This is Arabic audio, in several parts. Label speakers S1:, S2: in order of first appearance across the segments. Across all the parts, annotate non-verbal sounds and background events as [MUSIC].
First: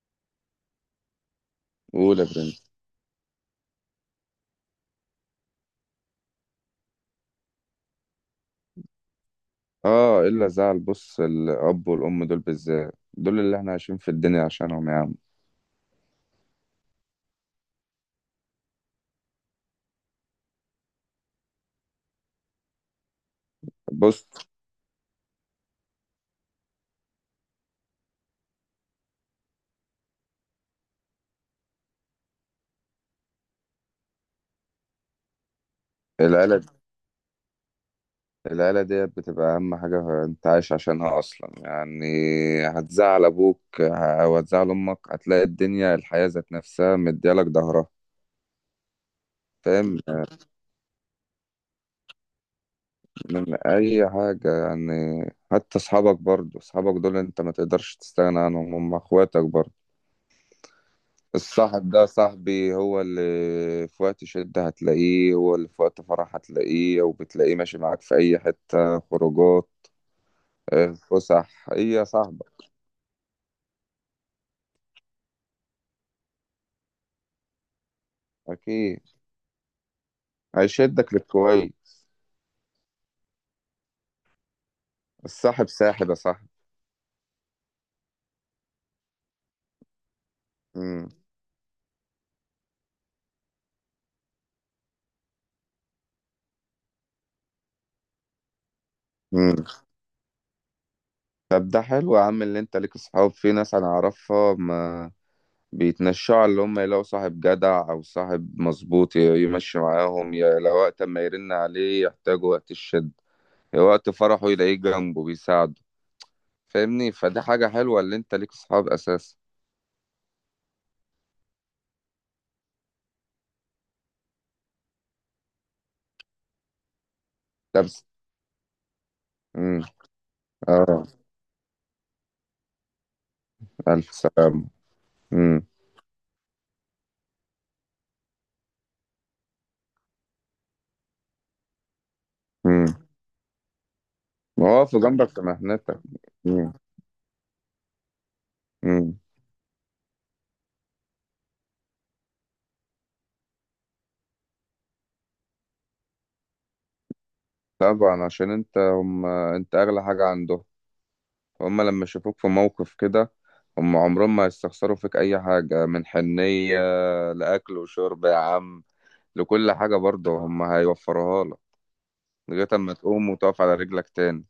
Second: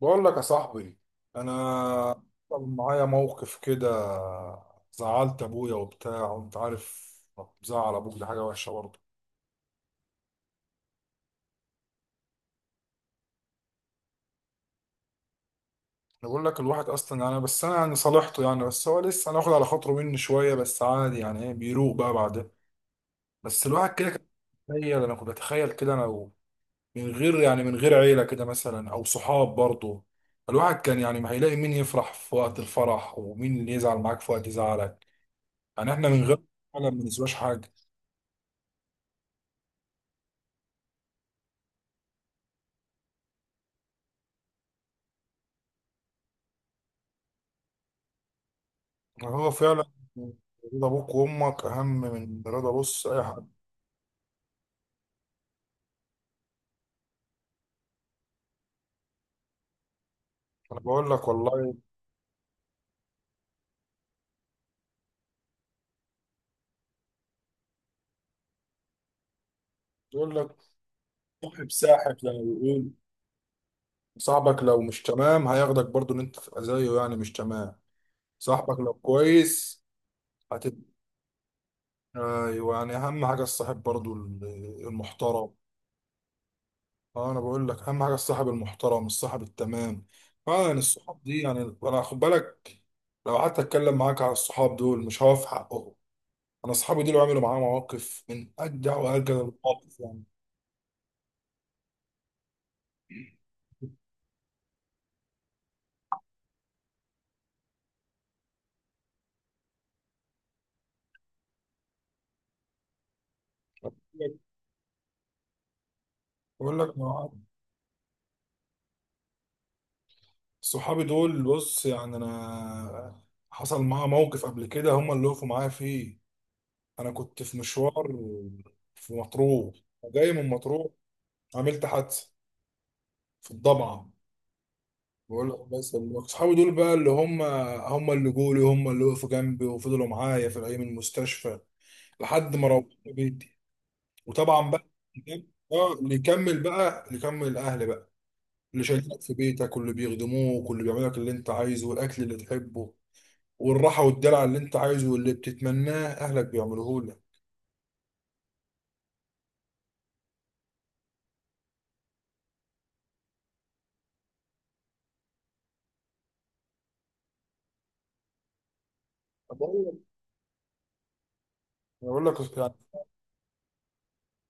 S1: بقول لك يا صاحبي، انا
S2: قول يا برنس.
S1: حصل معايا موقف كده. زعلت ابويا وبتاع وانت عارف. زعل ابوك دي حاجه وحشه برضه.
S2: اه، الا زعل. بص، الاب والام دول بالذات دول اللي احنا عايشين في الدنيا عشانهم يا عم.
S1: انا بقول لك الواحد اصلا يعني، بس انا يعني صالحته يعني، بس هو لسه هناخد على خاطره مني شويه، بس عادي يعني، ايه، بيروق بقى بعدها. بس الواحد كده
S2: بص،
S1: كان بيتخيل، انا كنت بتخيل كده من غير يعني، من غير عيله كده مثلا او صحاب برضه. الواحد كان يعني ما هيلاقي مين يفرح في وقت الفرح ومين اللي يزعل معاك في وقت زعلك. يعني احنا من غير
S2: العيلة
S1: ما بنسواش حاجه.
S2: العيلة ديت بتبقى أهم حاجة أنت عايش عشانها أصلا يعني. هتزعل أبوك وهتزعل أمك، هتلاقي الدنيا الحياة ذات نفسها مديالك ظهرها.
S1: هو فعلا
S2: فاهم يعني؟
S1: رضا ابوك وامك اهم من رضا، بص، اي حد.
S2: من أي حاجة يعني. حتى أصحابك برضو، أصحابك دول أنت ما تقدرش تستغنى عنهم، هم أخواتك برضو.
S1: انا بقول لك والله.
S2: الصاحب ده صاحبي هو اللي في وقت شدة هتلاقيه، هو اللي في وقت فرح هتلاقيه وبتلاقيه ماشي معاك في أي حتة خروجات.
S1: بقول لك
S2: آه، فسح
S1: صاحب
S2: هي
S1: ساحب زي ما
S2: صاحبك.
S1: بيقول. صاحبك لو مش تمام هياخدك برضو ان انت تبقى زيه، يعني مش تمام. صاحبك لو
S2: أكيد.
S1: كويس هتبقى،
S2: هيشدك للكويس.
S1: ايوه، يعني اهم حاجه الصاحب برضو المحترم.
S2: الصاحب ساحب يا صاحبي.
S1: اه، انا بقول لك اهم حاجه الصاحب المحترم، الصاحب التمام. اه يعني
S2: مم.
S1: الصحاب دي يعني انا خد بالك، لو قعدت اتكلم معاك على الصحاب دول مش هقف حقهم. انا اصحابي دول عملوا معايا مواقف من اجدع واجدع
S2: مم.
S1: المواقف يعني.
S2: طب ده حلو يا عم اللي انت ليك صحاب. في ناس انا اعرفها ما بيتنشعوا، اللي هم يلاقوا صاحب جدع او صاحب مظبوط يمشي معاهم، يا لو وقت ما يرن عليه يحتاجوا وقت الشد يا وقت فرحه يلاقيه جنبه بيساعده.
S1: بقول لك
S2: فاهمني؟
S1: مع-
S2: فدي حاجة حلوة اللي انت ليك صحاب اساسا.
S1: صحابي دول بص يعني انا حصل معايا موقف قبل كده هم اللي وقفوا معايا فيه. انا كنت في
S2: طب.
S1: مشوار في مطروح،
S2: امم.
S1: جاي من مطروح،
S2: اه،
S1: عملت حادثه في الضبعه.
S2: الف سلامة.
S1: بقول لك
S2: امم.
S1: بس صحابي دول بقى اللي هم، هم اللي جولي، هم اللي وقفوا جنبي وفضلوا معايا في الايام المستشفى لحد ما روحت
S2: امم.
S1: بيتي. وطبعا بقى،
S2: واقف جنبك في
S1: اه،
S2: مهنتك.
S1: اللي يكمل
S2: امم.
S1: بقى، اللي يكمل الاهل بقى، اللي
S2: امم.
S1: شايلينك في بيتك واللي بيخدموك واللي بيعملوا لك اللي انت عايزه، والاكل اللي تحبه والراحه والدلع اللي انت عايزه واللي بتتمناه اهلك بيعملوه لك.
S2: طبعا عشان انت، هم انت اغلى حاجة عندهم. هم لما يشوفوك في موقف كده، هم عمرهم ما يستخسروا فيك اي حاجة من حنية. لاكل وشرب يا عم.
S1: طب
S2: لكل
S1: بقول
S2: حاجة
S1: لك،
S2: برضه هم هيوفروها لك.
S1: بقول لك
S2: لغاية
S1: يعني،
S2: اما تقوم وتقف على رجلك تاني.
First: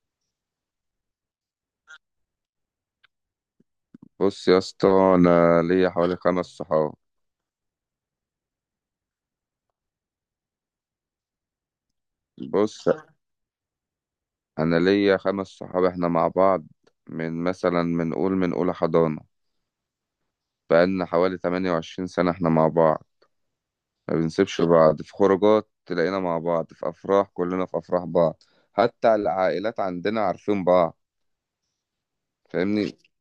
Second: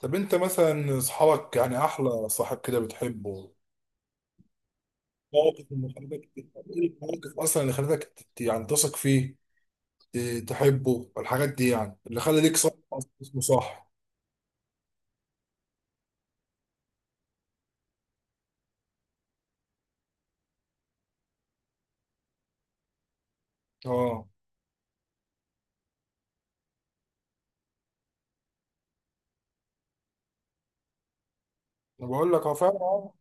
S1: طب انت مثلا اصحابك يعني احلى صاحب كده بتحبه،
S2: بص يا اسطى، انا
S1: مواقف اللي
S2: ليا حوالي
S1: خلتك ايه،
S2: خمس صحاب.
S1: المواقف اصلا اللي خلتك يعني تثق فيه، تحبه، الحاجات دي يعني اللي خلى ليك صاحب
S2: بص،
S1: اصلا اسمه صح.
S2: انا ليا خمس صحاب احنا مع بعض من مثلا، من قول، من اولى حضانة. بقالنا حوالي 28 سنة احنا مع بعض. ما
S1: اه
S2: بنسيبش بعض في خروجات، تلاقينا مع بعض في افراح، كلنا في افراح بعض. حتى العائلات عندنا عارفين بعض.
S1: انا بقول لك هو فعلا
S2: فاهمني؟
S1: اه.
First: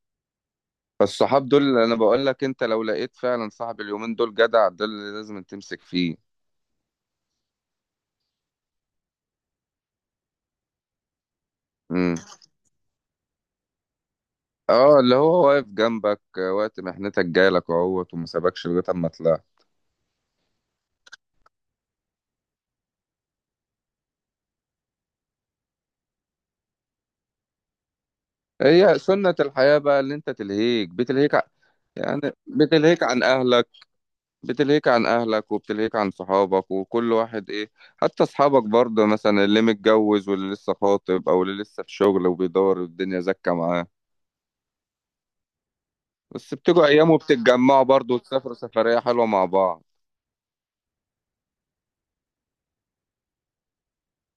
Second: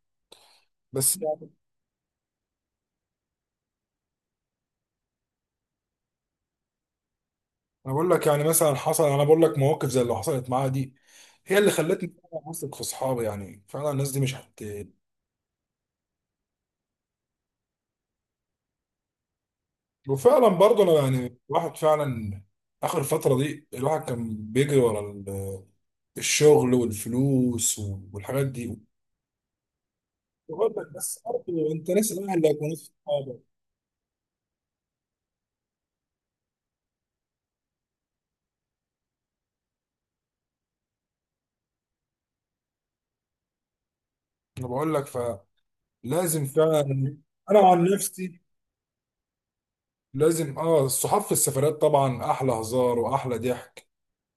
S1: بس
S2: فالصحاب دول اللي انا بقول لك، انت لو لقيت فعلا صاحب اليومين دول جدع، ده اللي لازم تمسك فيه.
S1: انا بقول لك يعني مثلا حصل، انا بقول لك مواقف زي اللي حصلت معايا دي هي اللي خلتني
S2: امم.
S1: فعلاً اثق في اصحابي، يعني فعلا الناس دي مش هت.
S2: اه، اللي هو واقف جنبك وقت محنتك جايلك اهوت وما سابكش لغايه اما طلعت.
S1: وفعلا برضه انا يعني الواحد فعلا اخر فتره دي الواحد كان بيجري ورا الشغل والفلوس والحاجات دي.
S2: هي سنة الحياة بقى اللي انت
S1: بقول
S2: تلهيك
S1: لك بس
S2: بتلهيك
S1: برضه انت ناس
S2: يعني.
S1: الاهل اللي هيكونوا
S2: بتلهيك عن
S1: صحابك.
S2: اهلك. بتلهيك عن اهلك وبتلهيك عن صحابك وكل واحد ايه. حتى اصحابك برضه مثلا، اللي متجوز واللي لسه خاطب او اللي لسه في شغل وبيدور والدنيا زكة معاه.
S1: انا بقول لك فلازم
S2: بس
S1: فعلا.
S2: بتيجوا ايام
S1: انا
S2: وبتتجمعوا
S1: عن
S2: برضه
S1: نفسي
S2: وتسافروا سفرية حلوة مع بعض.
S1: لازم، اه، الصحاب في السفرات طبعا احلى هزار واحلى ضحك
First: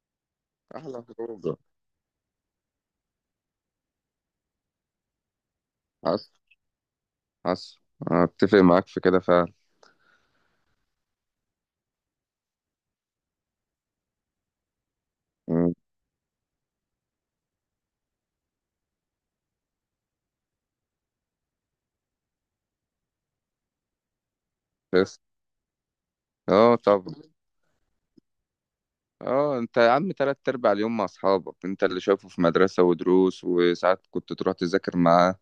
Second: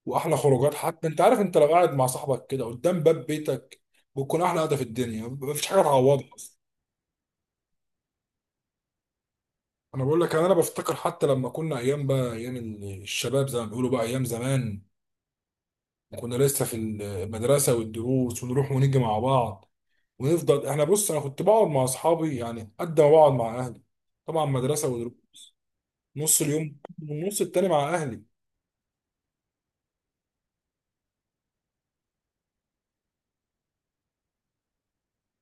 S1: واحلى خروجات.
S2: احلى
S1: حتى انت عارف
S2: خروجة.
S1: انت لو قاعد مع صاحبك كده قدام باب بيتك بتكون احلى قعده في الدنيا، مفيش حاجه تعوضها
S2: حصل.
S1: اصلا.
S2: حصل. أنا اتفق معاك في كده فعلا.
S1: انا بقول لك انا بفتكر حتى لما كنا ايام بقى، ايام الشباب زي ما بيقولوا بقى، ايام زمان
S2: مم.
S1: كنا لسه في المدرسه والدروس ونروح ونيجي مع بعض ونفضل احنا، بص انا كنت بقعد مع اصحابي يعني قد ما بقعد مع اهلي. طبعا مدرسه ودروس،
S2: بس
S1: نص
S2: اه،
S1: اليوم،
S2: طب
S1: والنص التاني مع اهلي.
S2: اه، انت يا عم تلات ارباع اليوم مع اصحابك انت اللي شايفه في مدرسة ودروس، وساعات كنت تروح تذاكر معاه.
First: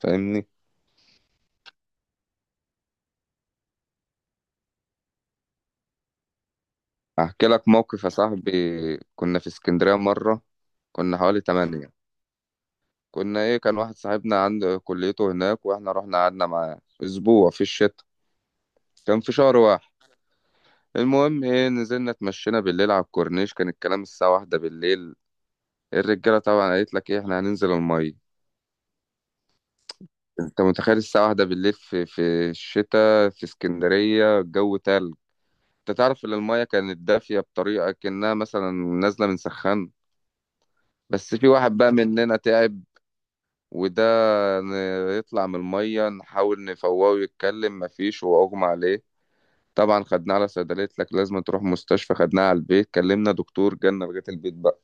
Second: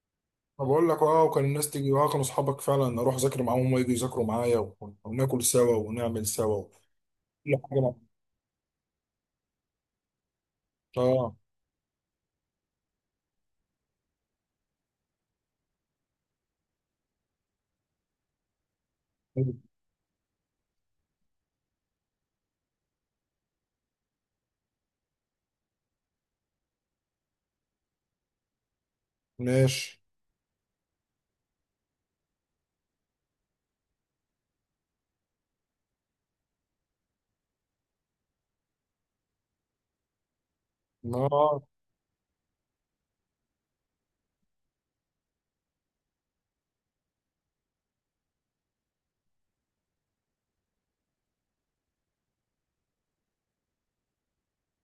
S2: فاهمني؟
S1: فبقول لك اه، وكان الناس تيجي، اه كانوا اصحابك فعلا، اروح اذاكر معاهم وهم يجوا يذاكروا معايا وناكل سوا ونعمل سوا
S2: احكي
S1: كل
S2: لك
S1: حاجة بقى.
S2: موقف يا صاحبي. كنا في اسكندرية مرة. كنا
S1: اه
S2: حوالي تمانية. كنا ايه، كان واحد صاحبنا عند كليته هناك واحنا رحنا قعدنا معاه اسبوع في الشتاء. كان في شهر واحد. المهم ايه، نزلنا اتمشينا بالليل على الكورنيش، كان الكلام الساعة واحدة بالليل. الرجالة طبعا قالت لك ايه، احنا هننزل المية.
S1: ماشي،
S2: انت متخيل الساعة واحدة بالليل في الشتاء في اسكندرية الجو تلج. انت تعرف ان المايه كانت دافيه بطريقه كانها مثلا نازله من سخان. بس في
S1: اه
S2: واحد بقى مننا تعب. وده يطلع من الميه نحاول نفوقه ويتكلم مفيش، هو اغمى عليه. طبعا خدناه على صيدليه، لك لازم تروح مستشفى، خدناه على البيت كلمنا دكتور جالنا لغايه البيت بقى.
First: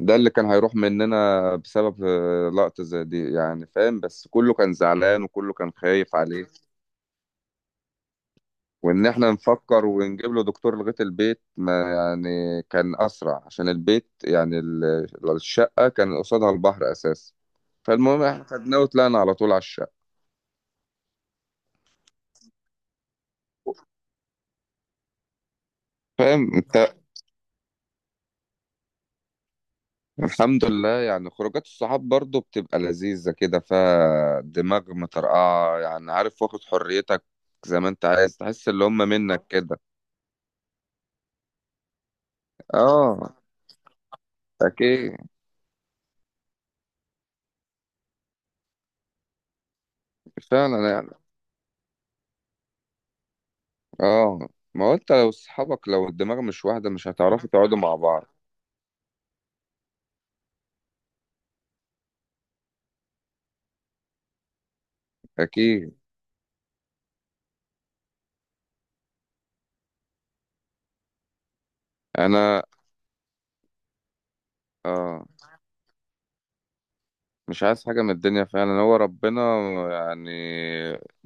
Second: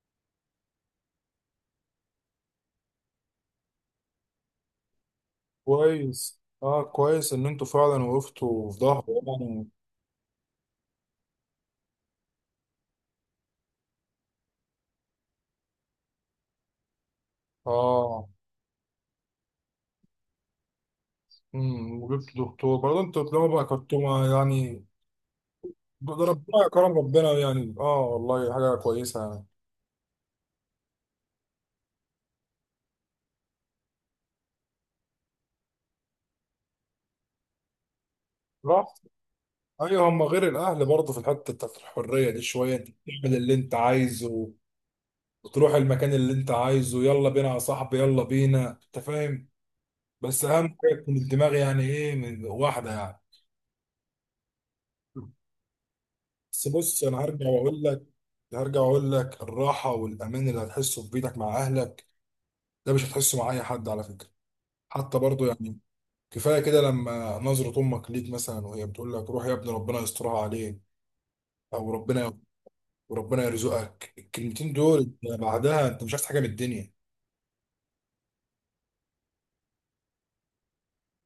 S2: ده اللي كان هيروح مننا بسبب لقطه زي دي يعني، فاهم؟ بس كله كان زعلان وكله كان خايف
S1: كويس،
S2: عليه.
S1: اه كويس ان انتوا فعلا وقفتوا في ظهره
S2: وان احنا
S1: يعني.
S2: نفكر ونجيب له دكتور لغايه البيت، ما يعني كان اسرع عشان البيت يعني، الشقه كان قصادها البحر اساسا. فالمهم
S1: اه،
S2: احنا خدناه وطلعنا على طول على الشقه.
S1: وجبت دكتور برضه انتوا طالما بقى يعني ده
S2: فاهم
S1: ربنا
S2: انت؟
S1: كرم، ربنا يعني اه والله حاجة كويسة يعني.
S2: الحمد لله يعني خروجات الصحاب برضو بتبقى لذيذه كده، فيها دماغ مطرقعه يعني، عارف، واخد حريتك زي ما انت عايز، تحس اللي هم
S1: رحت،
S2: منك كده.
S1: ايوه هم غير الاهل برضه في الحتة بتاعت الحرية دي شوية، انت
S2: اه،
S1: بتعمل اللي انت عايزه
S2: اكيد.
S1: وتروح المكان اللي انت عايزه. يلا بينا يا صاحبي، يلا بينا، انت فاهم. بس اهم
S2: فعلا
S1: حاجة
S2: يعني،
S1: تكون الدماغ يعني ايه من واحدة يعني.
S2: اه، ما هو انت لو صحابك لو الدماغ مش
S1: بس
S2: واحده
S1: بص
S2: مش
S1: انا هرجع
S2: هتعرفوا تقعدوا
S1: واقول
S2: مع
S1: لك،
S2: بعض.
S1: هرجع واقول لك الراحه والامان اللي هتحسه في بيتك مع اهلك ده مش هتحسه مع اي حد على فكره، حتى برضو يعني.
S2: اكيد.
S1: كفايه كده لما نظره امك ليك مثلا وهي بتقول لك روح يا ابني، ربنا يسترها عليك او ربنا
S2: انا
S1: وربنا يرزقك، الكلمتين دول
S2: آه
S1: أنت بعدها انت مش عايز حاجه من الدنيا.
S2: مش عايز حاجه من الدنيا فعلا، هو ربنا يعني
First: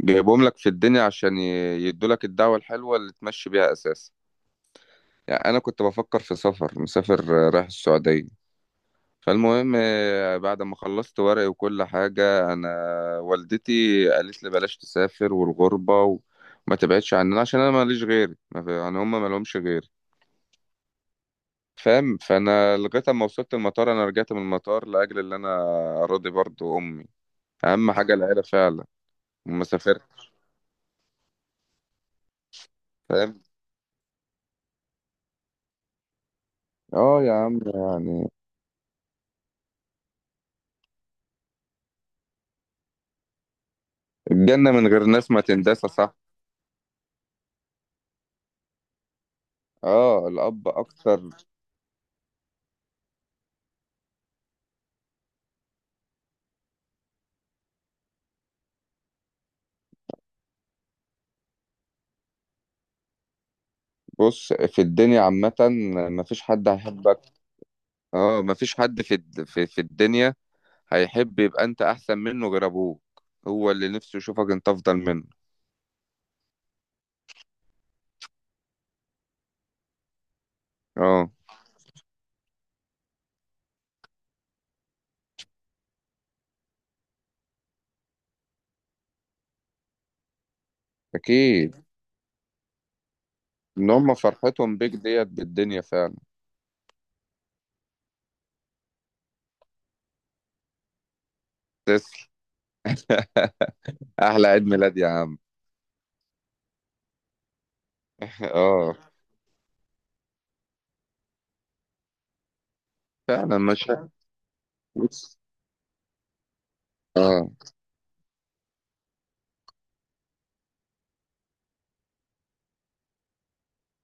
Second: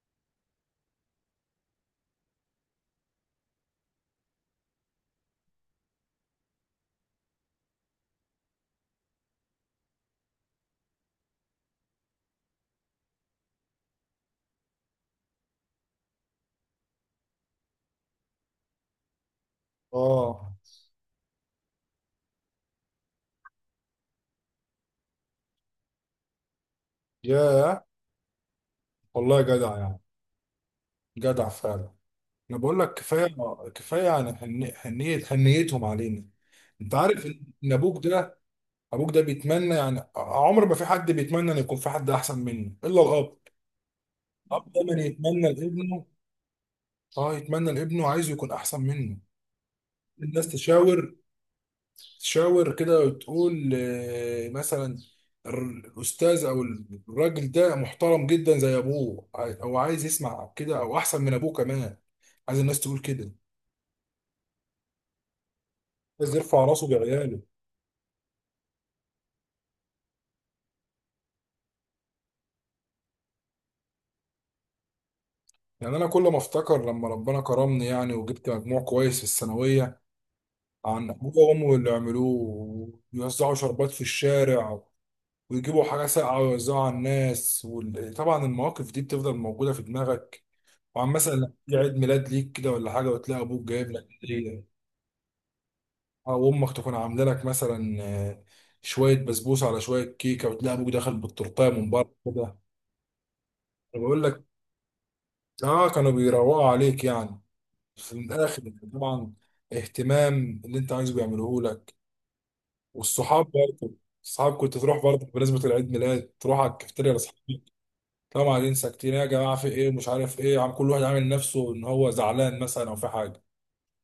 S2: جايبهم لك في الدنيا عشان يدوا لك الدعوه الحلوه اللي تمشي بيها اساسا يعني. انا كنت بفكر في سفر مسافر، رايح السعوديه. فالمهم، بعد ما خلصت ورقي وكل حاجه انا، والدتي قالت لي بلاش تسافر والغربه وما تبعدش عننا، عشان انا ماليش غيري، ما في- يعني هم ما لهمش غيري.
S1: اه
S2: فاهم؟ فانا لغايه اما وصلت المطار، انا رجعت من المطار لاجل اللي انا راضي برضو امي.
S1: يا،
S2: اهم حاجه العيله فعلا.
S1: والله
S2: لما
S1: جدع يعني،
S2: سافرت.
S1: جدع فعلا. انا بقول لك كفايه،
S2: فاهم؟
S1: كفايه يعني، حنية حنيتهم علينا. انت
S2: اه
S1: عارف
S2: يا عم
S1: ان ابوك
S2: يعني.
S1: ده، ابوك ده بيتمنى يعني عمر ما في حد بيتمنى ان يكون في حد احسن منه الا الاب.
S2: الجنه
S1: الاب
S2: من
S1: دايما
S2: غير ناس ما
S1: يتمنى
S2: تندسى
S1: لابنه،
S2: صح.
S1: اه، يتمنى لابنه عايزه يكون احسن منه.
S2: اه،
S1: الناس
S2: الاب
S1: تشاور،
S2: اكتر.
S1: تشاور كده وتقول، مثلا الاستاذ او الراجل ده محترم جدا زي ابوه او عايز يسمع كده، او احسن من ابوه كمان. عايز الناس تقول كده.
S2: بص في الدنيا عامه،
S1: عايز
S2: مفيش
S1: يرفع
S2: حد
S1: راسه
S2: هيحبك.
S1: بعياله.
S2: اه، مفيش حد في الدنيا هيحب يبقى انت احسن منه غير ابوك. هو اللي نفسه يشوفك انت افضل منه.
S1: يعني انا كل ما افتكر لما ربنا كرمني يعني وجبت مجموع كويس في الثانويه، عن
S2: اه،
S1: ابوه وامه اللي عملوه ويوزعوا شربات في الشارع ويجيبوا حاجه ساقعه ويوزعوها على الناس، وطبعا المواقف دي بتفضل موجوده في دماغك. وعن مثلا لما تيجي
S2: اكيد.
S1: عيد ميلاد ليك كده ولا حاجه وتلاقي ابوك
S2: ان
S1: جايب لك
S2: هم
S1: هديه،
S2: فرحتهم بيك ديت بالدنيا فعلا.
S1: او امك تكون عامله لك مثلا شويه بسبوسه على شويه كيكه، وتلاقي ابوك داخل بالتورتايه من بره
S2: تسلم.
S1: كده.
S2: [LAUGHS]
S1: أنا بقول لك
S2: احلى عيد ميلاد يا عم.
S1: اه، كانوا بيروقوا عليك يعني في
S2: [LAUGHS]
S1: الاخر يعني.
S2: اه.
S1: طبعا اهتمام اللي انت عايزه بيعملوه لك، والصحاب
S2: فعلا مش.
S1: برضه. الصحاب كنت تروح برضه
S2: بص.
S1: بمناسبة العيد ميلاد تروح على الكافتيريا
S2: اه.
S1: لاصحابك. طبعا ننسى كتير يا جماعة في ايه، مش عارف ايه، عم كل واحد عامل نفسه ان هو زعلان مثلا او في حاجة،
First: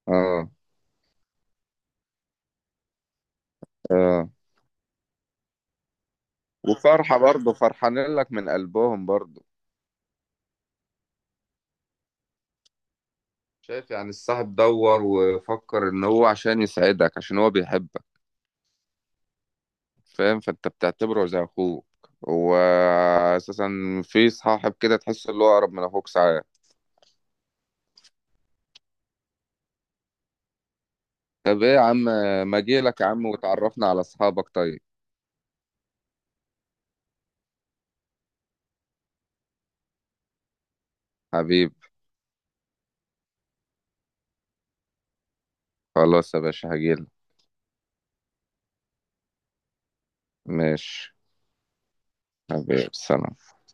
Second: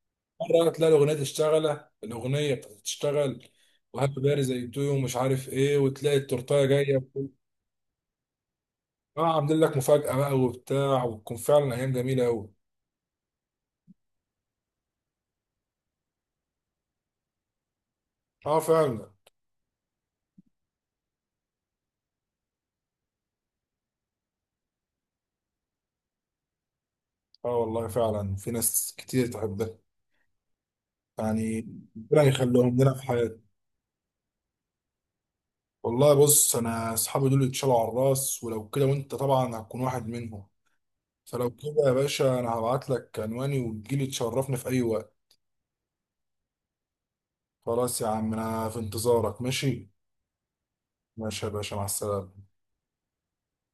S2: اه.
S1: مرة تلاقي الأغنية تشتغل، الأغنية بتاعت تشتغل، وهابي
S2: اه،
S1: باري زي تو ومش عارف ايه، وتلاقي التورتاية جاية
S2: وفرحة برضه فرحانين لك من قلبهم
S1: اه
S2: برضه.
S1: عاملين لك مفاجأة بقى وبتاع، وتكون فعلا أيام جميلة أوي.
S2: شايف يعني الصاحب دور وفكر ان هو عشان يسعدك، عشان هو بيحبك.
S1: اه فعلا.
S2: فاهم؟ فانت بتعتبره زي اخوك هو اساسا. في صاحب كده تحس اللي هو اقرب من اخوك ساعات.
S1: اه والله فعلا في ناس كتير تحبها
S2: طب
S1: يعني،
S2: ايه يا عم.
S1: ربنا
S2: ما
S1: يخليهم لنا
S2: اجيلك
S1: في
S2: يا عم
S1: حياتنا.
S2: وتعرفنا على اصحابك طيب.
S1: والله بص انا اصحابي دول اتشالوا على الراس، ولو كده وانت طبعا هتكون واحد منهم، فلو
S2: حبيب.
S1: كده يا باشا انا هبعت لك عنواني وتجيلي تشرفني في اي وقت.
S2: خلاص يا باشا هجيلك.
S1: خلاص يا عم، انا في انتظارك، ماشي؟
S2: ماشي.
S1: ماشي يا باشا، مع السلامة.
S2: حبيب سلام.